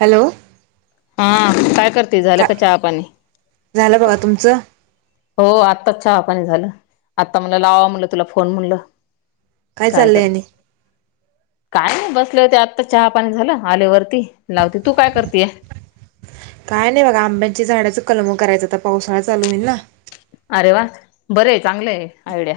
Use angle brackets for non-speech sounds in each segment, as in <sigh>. Hello हा काय करते झालं का काय चहा पाणी झालं - बघा तुमचं हो आत्ताच चहा पाणी झालं आता मला लावा म्हलं तुला फोन म्हणलं. काय चाललंय आणि - काय नाही बसले होते आत्ता चहा पाणी झालं आलेवरती लावती तू काय करतीय. काय नाही बघा आंब्यांच्या झाडाच कलम करायचं आता पावसाळा चालू होईल ना. अरे वा बर आहे चांगलं आहे आयडिया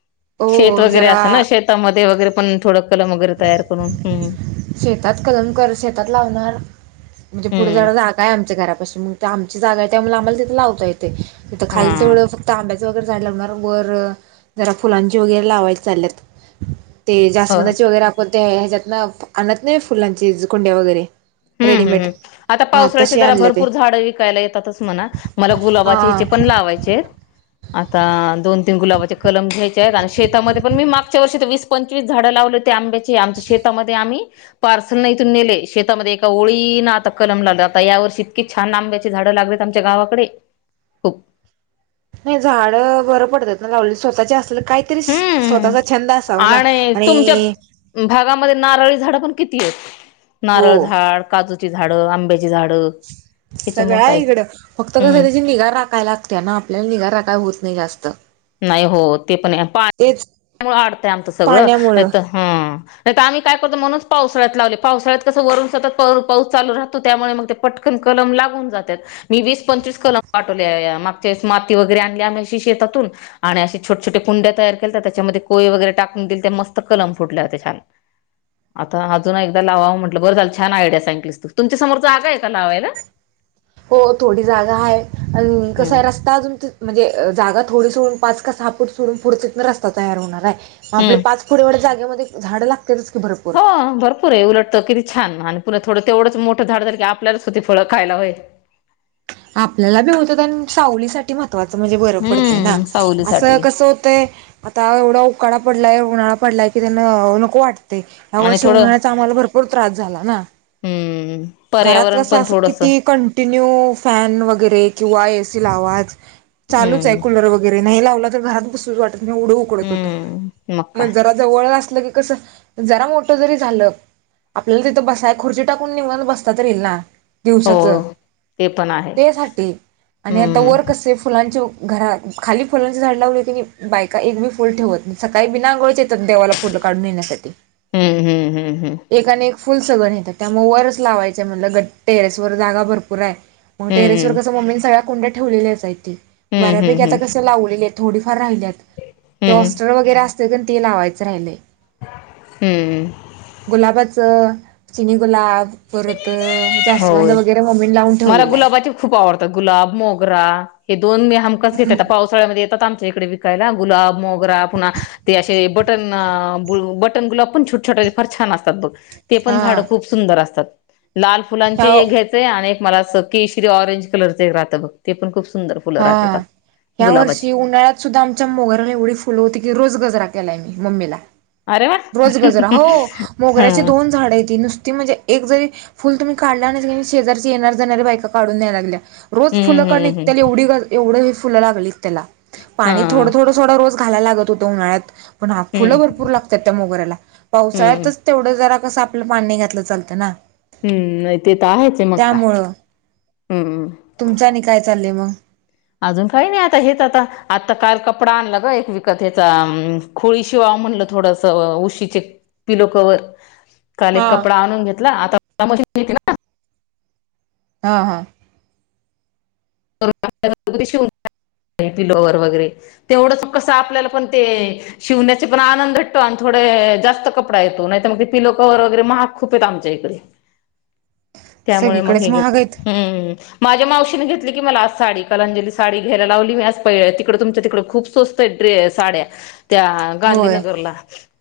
- शेत हो वगैरे असा जरा ना शेतामध्ये वगैरे पण थोडं कलम वगैरे तयार करून हम्म - शेतात कलम कर शेतात लावणार म्हणजे पुढे हम्म जरा जागा आहे आमच्या घरापासून मग आमची जागा आहे त्यामुळे आम्हाला तिथे लावता येते. इथ हा खालीतेवढं फक्त आंब्याचं वगैरे झाड लागणार वर जरा फुलांची वगैरे लावायची चालल्यात! ते हो जास्वंदाचे वगैरे आपण ते ह्याच्यात न आणत नाही फुलांचे कुंड्या वगैरे - रेडी हम्म आता पावसाळ्याचे जरा भरपूर झाड विकायला येतातच म्हणा मला गुलाबाचे हा हिचे पण लावायचे. <unintelligible> आता दोन तीन गुलाबाचे कलम घ्यायचे आहेत आणि शेतामध्ये पण मी मागच्या वर्षी तर वीस पंचवीस झाडं लावलत. आंब्याची आमच्या शेतामध्ये आम्ही पार्सल इथून नेले शेतामध्ये - ओळीन आता कलम लागलं आता या वर्षी इतकी छान आंब्याची झाडं लागलीत आमच्या गावाकडे - हो नाही झाड बरं पडतात ना लावली स्वतःचे असल की - काहीतरी हम्म स्वतःचा छंद असावा ना आणि - भागामध्ये नारळी झाडं पण किती आहेत <inaudible> हो नारळ झाड काजूची झाडं आंब्याची झाडं - सगळ हाय इकडं फक्त कसं त्याची निगा राखयला लागते ना आपल्याला निगाार राखाय होत नाही जास्त - नाही हो ते पण आहे पा तेच - त्यामुळे आडतय आमचं सगळं पाण्यामुळे नाही हां नाही त आम्ही काय करतो म्हणूनच - पावसाळ्यात लावले पावसाळ्यात कसं वरून सतत पाऊस चालू राहतो त्यामुळे मग ते पटकन कलम लागून जात्यात. मी वीस पंचवीस कलम पाठवले या मागच्या वेळीस माती वगैरे आणली आम्याशी शेतातून - आणि असे छोटे -छोटे कुंड्या तयार केल्याात त्याच्यामध्ये कोय वगैरे टाकून देलते त्या मस्त कलम फुटल्या होत्या छान! आता अजून एकदा लावावं म्हटलं बरं झालं छान आयडिया सांगितलीस तू तुमच्या समोरच जागा आहे काय लावायला. हो थोडी जागा आहे आणि कस हम्म आहे रस्ता अजून म्हणजे जागा - थोडी सोडून पाच का सहा फुट सोडून पुढच्यातून रस्ता तयार होणार आहे मग आपले हम्म पाच फुट एवढ्या जागेमध्ये - झाड लागत. हो भरपूर आहे उलटत तर की - हां- हां छान आणि पुन्हा थोडं तेवढंच मोठं झाड झालं की आपल्याच होती फळं खायला होईल. आपल्याला बी होत्यात सावलीसाठी म - महत्वाच म्हणजे बर पडतय ना हम्म असं सावलीसाठी कसं होतय आता एवढा उकाडा पडलाय. उन्हाळा पडलाय की त्यांना नको वाटते या आणि वर्षी थोडं उन्हाळ्याचा आम्हाला भरपूर त्रास झाला ना! हम्म घरात पर्यावरण कस पण अस थोडस किती कंटिन्यू - न्यू फॅन वगैरे किंवा एसी लावाच चालूच हाय हम्म कुलर वगैरे नाही लावला तर - घरात बसूच वाटत नाही एवढ उकडत होत हम्म मग काय जरा जवळत असत. कस जरा मोठ जरी झालं आपल्याला तिथ बसायला खुर्ची टाकून बसा - आता तरी येईल ना! हो दिवसाच ते पण आहे ते साठी आणि आता हम्म वर कसे फुलांचे - घराात खाली फुलांची झाड लावली की नाही बायका एक मी फुल ठेवत नाही सकाळी बिनां आंघोळीच येतात देवाला फुल - काढून येण्यासाठी.. हम्म हम्म हम्म हम्म. फुल सगण येतं त्यामुळे वरच लावायच म्हटलं ग टेरेस वर जागा भरपूर आहे. मग टेरेस वर कस मम्मीनी सगळ्या कोंड्या ठेवले आहे त हम्म हम्म हम्म बऱ्यापैकी आता हम्म कसं लावलेली आहे थोडी.. फार राहिल्यात हम्म ते हम्म हॉस्टर वगैरे असते तरण ते लावायचं राहिले. हम्म गुलाबाच चिनी गुलाब परत.. जास्वंद होय वगैरे मम्मीने लावून मला ठेवलेला आहे गुलाबाचे खूप आवडतं गुलाब मग.. हे दोन मीमच हम्म घेत पावसाळ्या येतात आमच्या इकडे विकायला गुलाब.. व आपण ते असे बटन बटन गुला पण छोट छोट फार छान असतात बघ. ते पण हा झाड खूप सुंदर असतात लाल फुलांचे ह्या हे घ्यायचे आणि.. मला असं कश शरी ऑरेंज कलर एक राहं बघ ते पण खूप.. सुंदर फुलं हा राहतेतात या्या वर्षी गुलाबाचे उन्हाळ्यात सुद्धा आमच्या मोगराला एवढी फुलं होती की रोज गजराते.. त्यासला म मम्मीला. अरे वा रोज गजरा हो हा मोगऱ्याची दोन झाडं आहेत ती नुसती म्हणजे एक जरी.. फुल तुम्ही काढला आणि शेजारची येणार जाणारऱ्या बायका काढून द्या लागल्या. रोज फुलं हम्म का निघ हम्म त्याला हम्म एवढी एवढं फुलं लागली त्याला हा पाणी थोडं थोडं थोडं रोज.. खायला लागत होत उन्हा्यात पण हा फुलं हम्म भरपूर लागतात त्या मोगऱ्याला हम्म पावसाळ्यातच तेवढं.. जरा कस आपलं पाणी घातलं चालतं ना. हम्म ते तर आहेच आहे मग काय त्यामुळं हम्म तुमचानी काय चाललंय मग. अजून काही नाही आता हेच आता आता काल कपडा आणला ग एक विकत हचा खोळी शिवाय.. म्हण थोडस उशीचे पिलो क.. काल एक हा. कपडा आणून घेतला आता मशीन घ ना.. हा हा. <inaudible> पि लोवर वगैरे तेवढंच कस आपल्याला पण ते शिवण्याचे पण आनंद हटतो आण.. थो जास्त कपडा येतो नाही तर मग पिलो कवर वगैरे महाग खूप आहेत आमच्या इकडे. त्यामुळे मग सगळीकडेच हे घ महाग आहेत. हम् माझ्या मावशीने घेत.. की मला आज साडी कलांजली साडी घ्यायला लावली मी आज पहि तिकडं तुमच्या तिकडे खूप स्वस्त ड्र साड्या.. त्या होय गांधीनगरला.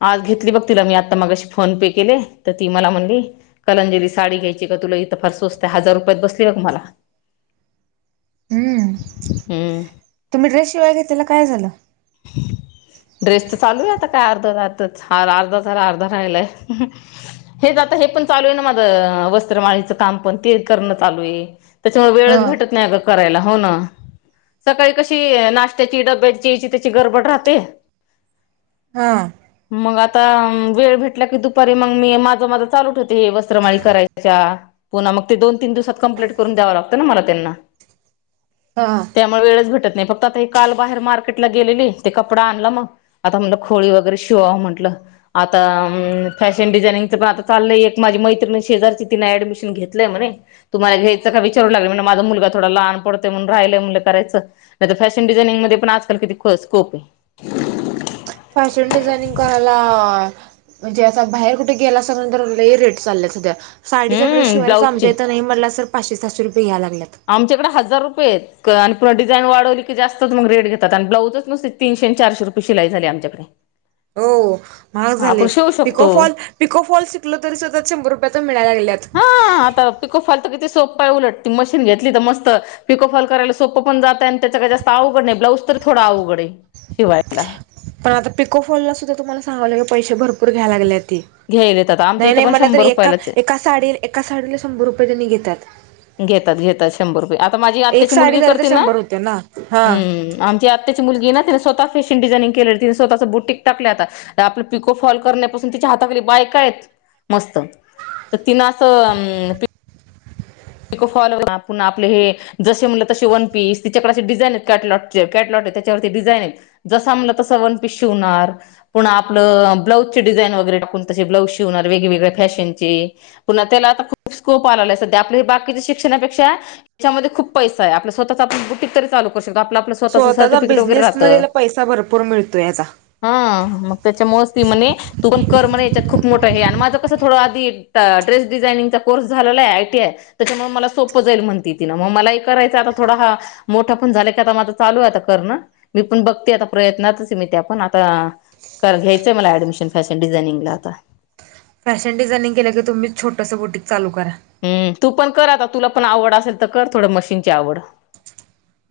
आज घेतली बघ तिला मी आता मागाशी फोन पे केले तर ती मला म्हणली कलंंजली साडी घ्यायची का तुला.. थ फारसोचत हजार रुपयात बसली काु्हाला. ह.. हम्म हम्म तुम्ही ड्रेस शिवाय घेतलेला काय झालं? <inaudible> ड्रेस तर चालू आहे आता काय अर्ध अर्धा झारा अर्धा राहिलाय हेच.. हे पण चालू आहे ना माझं वस्त्रमाळीचं काम पण ते करणं चालू आहे. त्याच्यामुळे हा वेळच भेटत नाही अं करायला हो ना सकाळी कशी नाशत्याची डब्याची.. त्याची गडबड राहते. हा. मग आता वेळ भेटला की दुपारी मग मी माझं माझं चालू ठ होते हे वस्त्रमाळी करायच्या. पुन्हा मग ते दोन तीन दिवसात कं्प्लीट करून द्यावं लागतं ना मला त्यांना. हा त्यामुळे वेळच भटत नाही फक्त आता हे काल बाहेर मार.. गेलेली ते कपड आणला मग आता म्ह खोळी वगैरे शिवा म्हंटलं आता... फॅशन डिझानंगचणता चाललंय माी मैत्री शेजारची ति ऍडमिशन घेतलंय म्हणे तुम्हाला घ्यायच.. विचारू माझा मुला थोा लहान पडण राहि मुलं करायचं नाही तर फॅशन डिझनिंगण... ल क दिखो स्कोप आहे. फॅशन डिझायनिंग करायला म्हणजे आता बाहेर कुठे गेयला असगंतर रेट चाललाय सध्या.. साडीचा ड्रेस हम्म शिवायला ब्लाउजची चांपलं तर नाहीटला सर पाचे सहाशे रुये.. आमच्याकडे हजार रुपये आहेत. पूर्ण डिझईन वाढवली की जास्तच मग रेट घेतात आणि ब्लाउजच नसती तीनशे चारशे रुपयेिई झाली आमच्याकडे हो महाग झाले आपण शिवू शकतो पिकोफॉल पिकोफॉल शिकल तरी सतत शंभर रुपया तर मिळायला लागे हा आता पिको फालतो क सोप्पा आहे उलट ती मशीन घेतली तर मत पिकोफल करायला सोपं पण जातं आणि त्याच्या काही जास्त अवघड नाही ब्लाउ थोडा अवघडे शिवायला पण आता पिकोफोनला सुद्धा तुम्हाला सांगावलं की पैसे भरपूर घ्याय लागले ते घ्यायला येतात आमच्या नाही इथं नाही पण मला तर शंभर एका रुपयालाच आहे एका साडी एका साडीला शंभर रुपये त्यांनी घेतले घेतात घेतात शंभर रुपये आता माझी एक आत्त्याची साडी मुलगी झाली तर करते ना शंभर होते ना हा हम्म आमची आत्त्याची मुलगी ना तिने स्वतः फॅशन डिझानिंग केले तिने स्वतःच बुटीक टाक आता आपला पिको फॉल करण्यापून तिच्या हातातली बायक आहेत मस्त तर तिनं असं फॉलो आपण आपले हे जसे म्हटलं तसे वन पीस तिच्याकडे असे डिझाईन आहेत कॅटलॉगचे कॅटलॉग त्या आप् <inaudible> शिक्ष नापेक्षा <unintelligible> खुप पैसा हाय आपव बुटीक तर चालू करू शकत आप आपलं स्वतःच स्वतःचा सर्टिफिकेट वगैरे बिझनेस राहत मध्ये पैसा भरपूर मिळतो याचा. हा मग त्याच्या मस्ती म्हणे तू पण कर म्हणे याच्यात खूप मोठं आहे आणि माझं कसं थोडं आध ड्रेस डिझायनिंगचा कोर्स झाला आहे आयटीआय त्याच्यामुळे मला सोपं जाईलणते ति नां मग मला हे करायचं आता थोडा मोठा पण झाला क का आ माझं चालू आहेता मी पण बघते आता प्रयत्नातच मी त्या पण आता कर घ्यायचंय मला ऍडमिशन फॅशन डिझायनिंग ला आता फॅशन डझाईिंग केलं क तुम्च छोटसं बुटिक लू करा हम्म तू पण कर आता तुला पण आवड असेल तर कर थोडं मशीनची आवड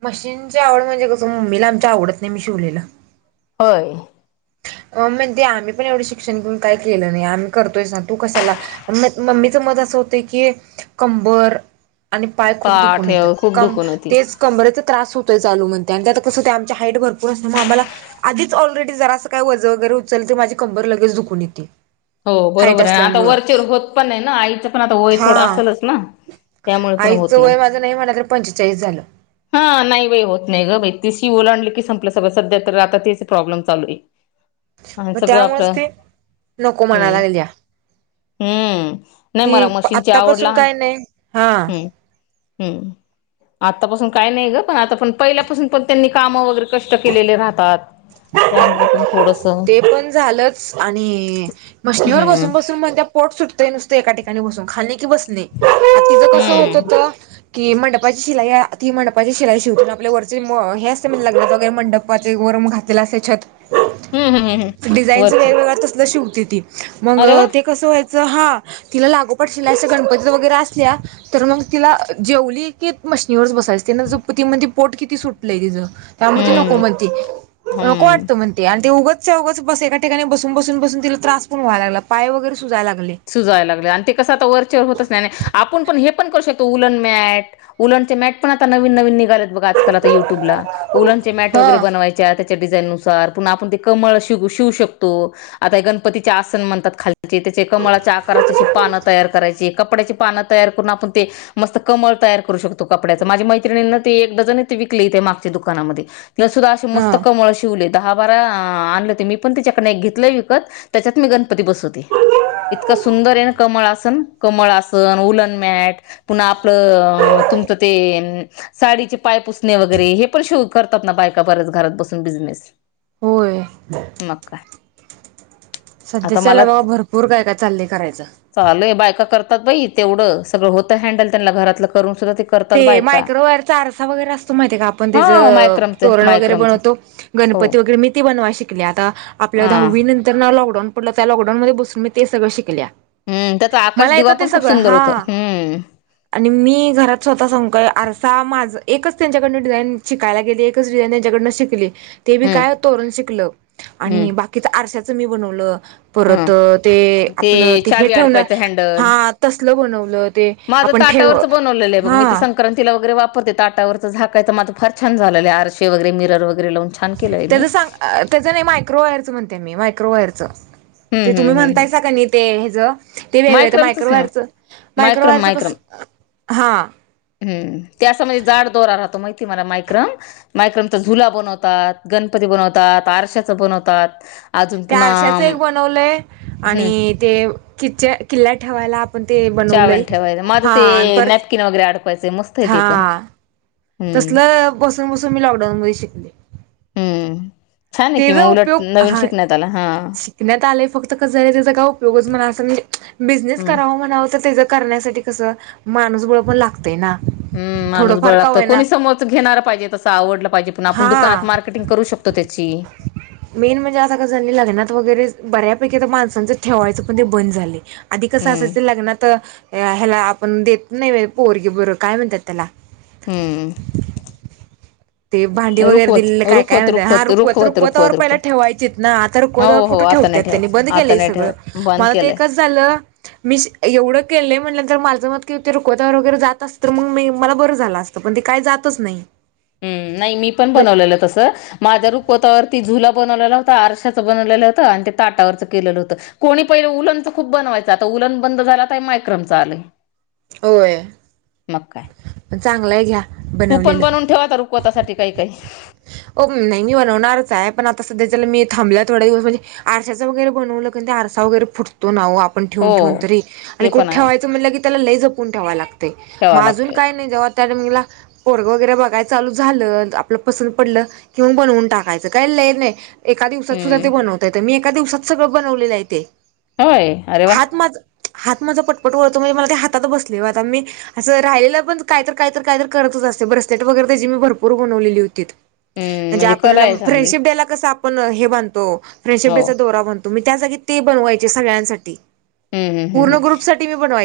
मशीनची आवड म्हणजे कसं मम्मीला आमच्या आवडत नाही मी शिवलेला हो म्हणे आम्ही पण एवढं शिक्षण घेऊन काय केलं नाही आम्ही करतोयस ना तू कशाला म मम्मीच असं होत की कंबर आणि पाय खूप पाठ दुखून हे येतात खूप कम दुखून होती तेच कमरेचा त्रास होतोय चालू म्हणते आणि ते आता कसं ते हाईट भरपूर असल्यामुळे आधीच ऑलरेडी जरास काय वज वगैरे उचल तर माझी कंबर लगेच दुखून येती हो बरोबर आहे आता वरचेर होत पण ना आईचं पण आता वय थोडं हा असेलच ना त्यामुळे पण होत आईचं वय माझं नाही म्हणा पंचेचाळीस झालं हा नाही बाई होत नाही ग बा तेशी ओलांडली की संपलं स सध्या तर आता त्या प्रॉब्लेम चालू आहे. आणि मग सगळं त्यामुळेच आपलं त नको म्हणा हम्म लागली या हम्म नाही मला मशीनची आवड लहान काय नाही हा हम् हम्म आतापासून काय नाही ग पण आता पण पहिल्यापासून पण त्यांनी कामं वगैरे कष्ट केलेले राहत पाथ यामुळे पण थोडस पा ते पण झालंच आणि मशिनीवर हम्म बसून बसून मधेय पोट सुटतंय नसते एका ठिकाणी बसून खाली बसले ति कस होत हम्म होत कि मंडपाची शिलाई आ ती मंडपाची शिलाई शिवतून आपल्या वरचे म हे असते लग्नात वगैरे मंडपाचे गै मग घातले हम्म हम्म हम्म डिझाईन वरच वेगवेगळयातल शिव देतिल मग अरे वा ते कस व्हायचं हा तिला लागोपाठ शिलाई गणपती वगैरे असल्या तर मग तिला जेवली की मशिनीवरस बसायचं ना त ती म्हणे पोट किती सुटलंय तिचं. त्यामुळे नको हम्म म्हणते नको हम्म वाटत म्हणते आणि ते उग च बस एका ठिकाणी बसून बसून बस तिला त्रास पण व्हाय लागला पाय वगैर सुजायला लागले आणि ते कसं आता वरचेवर होतच नाही आपण पण हे आपण पण करू शकतो उलन मॅट उलन चे मॅट पण आता नवीन नवीन आता परत बघ आज-कालयुट्युब ला ऊलनचे मॅट हा बनवायचे आहे आता डाआपण कम श शकतो आ गणपतीन म्हणतात खा त्या कमळाच्या आकाराचीशी पानं तयार करायची कपड्याची पानं तयार करून आपण ते मस्त कमळ तयार करू शकतो. कपड्याचा माझी मैत्रिणीं ते एकडजन विकली इथे मागच्या दुकानामध्ये यशोदा अशी मस्त हा कमळ शिवलेत. दहा बारा आणलं ते मी पण त्यािच्याकड एक घेतलं विकत त्याच्यात मी गणपती बसवते. इतका सुंदर आहे ना कमळसन कमळासन उलनमॅट पुन्हा आपलं तुमचं ते साडीचे पाय पुसणे वगैरे हे पण शिऊन करतात ना बायका बरच घरात बसून बिझनेस होय. मग काय आता सध्याच्याला मला बाबा भरपूर काय काय चाललेय करायचं चालू आहे बायका करतात बयी तेवढं सगळं होत हडल त्यां घरातलं करून सुद्धा करतात ते बायका मायक्रोवेरचा आरसा वगैरे असतो माहितीय का आपण त्याच हो मायक्रमचं तोरण वगैरे मायक्रमचं बनवतो ग हो गणपती वगैरे मी ते बनवाय शिकले आता आपल्या हा दहावी नंतर ना लॉकडाऊन महटलं त्या लॉकडाऊन बसून मग ते सगळं शिकल्या हम्म त्याचा आकाश मला दिवा येतं ते पण खूप सगळं सुंदर हा होतं हम्म आणि मी घरात ह आरसा माझं एकच त्यांच्याडं डिझाईन शिकायला गेले एकच डिझाईन त्यांच्याकडनं शिकले. ते मी हम्म काय तोरण शिकल हम्म आणि बाकीच आरश्याच मी बनवलं हा परत ते आपण ते हे चावी ठेवणार अडकवायचं हँडल हा तसलं बनवलं ते आपण ठेव आपल्या बघ मी हा संक्रांतीला वगैरे वापरते ताटावरचं झाकायच माझ फार छान झालंले आरशे वगैरे मिरर वगै त्याच सांग त्याच नाही मायक्रोवायरच म्हणते मी मायक्रोवायरच हम्म ते तुम्ही हम्म हम्म हम्म म्हणतायसा कानी ते ह ज ते वेगळं तर मायक्रमचंच ना मायक्रोवरचं मायक्रम मायक्रोवरचं मायक्रम कसं हा हम्म त्याचा म्हणजे जाड दोरा राहतो माहिती मला मायक्रम मायक्रमचा झुला बनवतात गणपती बनवतात आरश्याच बनवतात. अजून त्या पुन्हा आरश्याच एक बनवलंय हम्म आणि ते किचच्या किल्ल्या ठेवायला ते चाबयान बनवलंय ठेवायच माझं ते हा परत नॅपकिन वगैरे अडकवायचे मस्त आहे ते पण हम्म तसल बसून बसून मी लॉकडाऊन मध्ये शिकले. हम्म छान आहे कि त्याचा मग उलट उपयोग नवीन हा शिकण्यात आला हा शिकण्यात आलंय फक्त कस आहे त्याचा काय उपयोगच म्हण असं म्हणज बिझनेस हम्म कराव म्हणावं तर त्याचं करण्यासाठी कसं माणूसबळ पण लागतय ना? हम्म. माणूस थोडंफार बळ का लागतं होईना कोणी समोरच घेणार पाहिजे, तसं आवडलं पाहिजे पण आपण दुकानात हा मार्केटिंग करू शकतो त्याची. मेन म्हणजे आता कसं झालंय, लग्नात वगैरे बऱ्यापैकी तर माणसांचं ठेवायचं पण ते बंद झालय, आधी कसं हम्म असायच लग्नात ह्याला आपण देत नाही पोरगी बर काय म्हणतात त्याला? हम्म ते भांडी वगैरे रुखवत दिलेलं काय काय रुखवत म्हण हा रुखवत रु रुखवत रुखवतावर रुखवत पहिला रुखवत ठेवायचेत ना आता रुखवतावर हो हो कुठे आता ठेवत्यात नाही त्यांनी ठेवत बंद आता केलं नाही सगळं ठेवत बंद मला तर केलंय एकच झालं मी एवढं केले म्हटलं नंतर माझं मत रुखवतावर वगैरे जात असत, तर मग म मला बरं झालं असतं पण ते काही जातच नाही. हम्म. नाही मी पण बनवलेलं तस माझा कोतावरती झुला बनवलेला होता, आरशाच बनवलेलं होत आणि ते ताटावरच केलेलं होतं कोणी पहिलं उलन खूप बनवायच आता उलन बंद झाला मायक्रोमच आलय. होय. मक्का. चांगलंय घ्या. तू पण बनवलेलं बनवून ठेवाता रुकवतासाठी काही काही. हो नाही बनवणारच आहे, पण आता सध्या चला मी थांबलं थोड दिवस म्हणजे आरश्याच वगैरे बनवलं आरसा वगैर फुटतो नाओ. आपण ठेवून हो ठेवून तरी आणि ते कोठ पण आहे ठेवायचं म्हणलं कि त्याला लई जपून ठेवा ला ठेवावं अजून लागतंय काय नाही, जेव्हा त्याला पोरग वगैरे बघाय चालू झालं आपल पस पडल की बनवून टाकायचं काही नाही एका दिवसात सुद्धा हम्म ते बनवता येत मी एका दिवसात सगळं बनवलेलं आहे ते? होय. अरे वा. हात माझा हात माझा पटपट वळत म्हणजे मला ते हातात बसले आता मी असं राहिलेलं पण काय तर, काय तर, काय तर कर तुझं असलं ब्रेसलेट वगैरे तशी मी भरपूर बनवलेली होती हं म्हणजे कला आपल्याला आहे चांगली. फ्रेंडशिप डे ला कसं पण हे बनतो फ्रेंडशिप हो. डे चा दौरा बनतो मी त्या जागी ते बनवायचे सगळ्यांसाठी. हं, हं, हं, हं. पूर्ण ग्रुप साठी मी बनवाय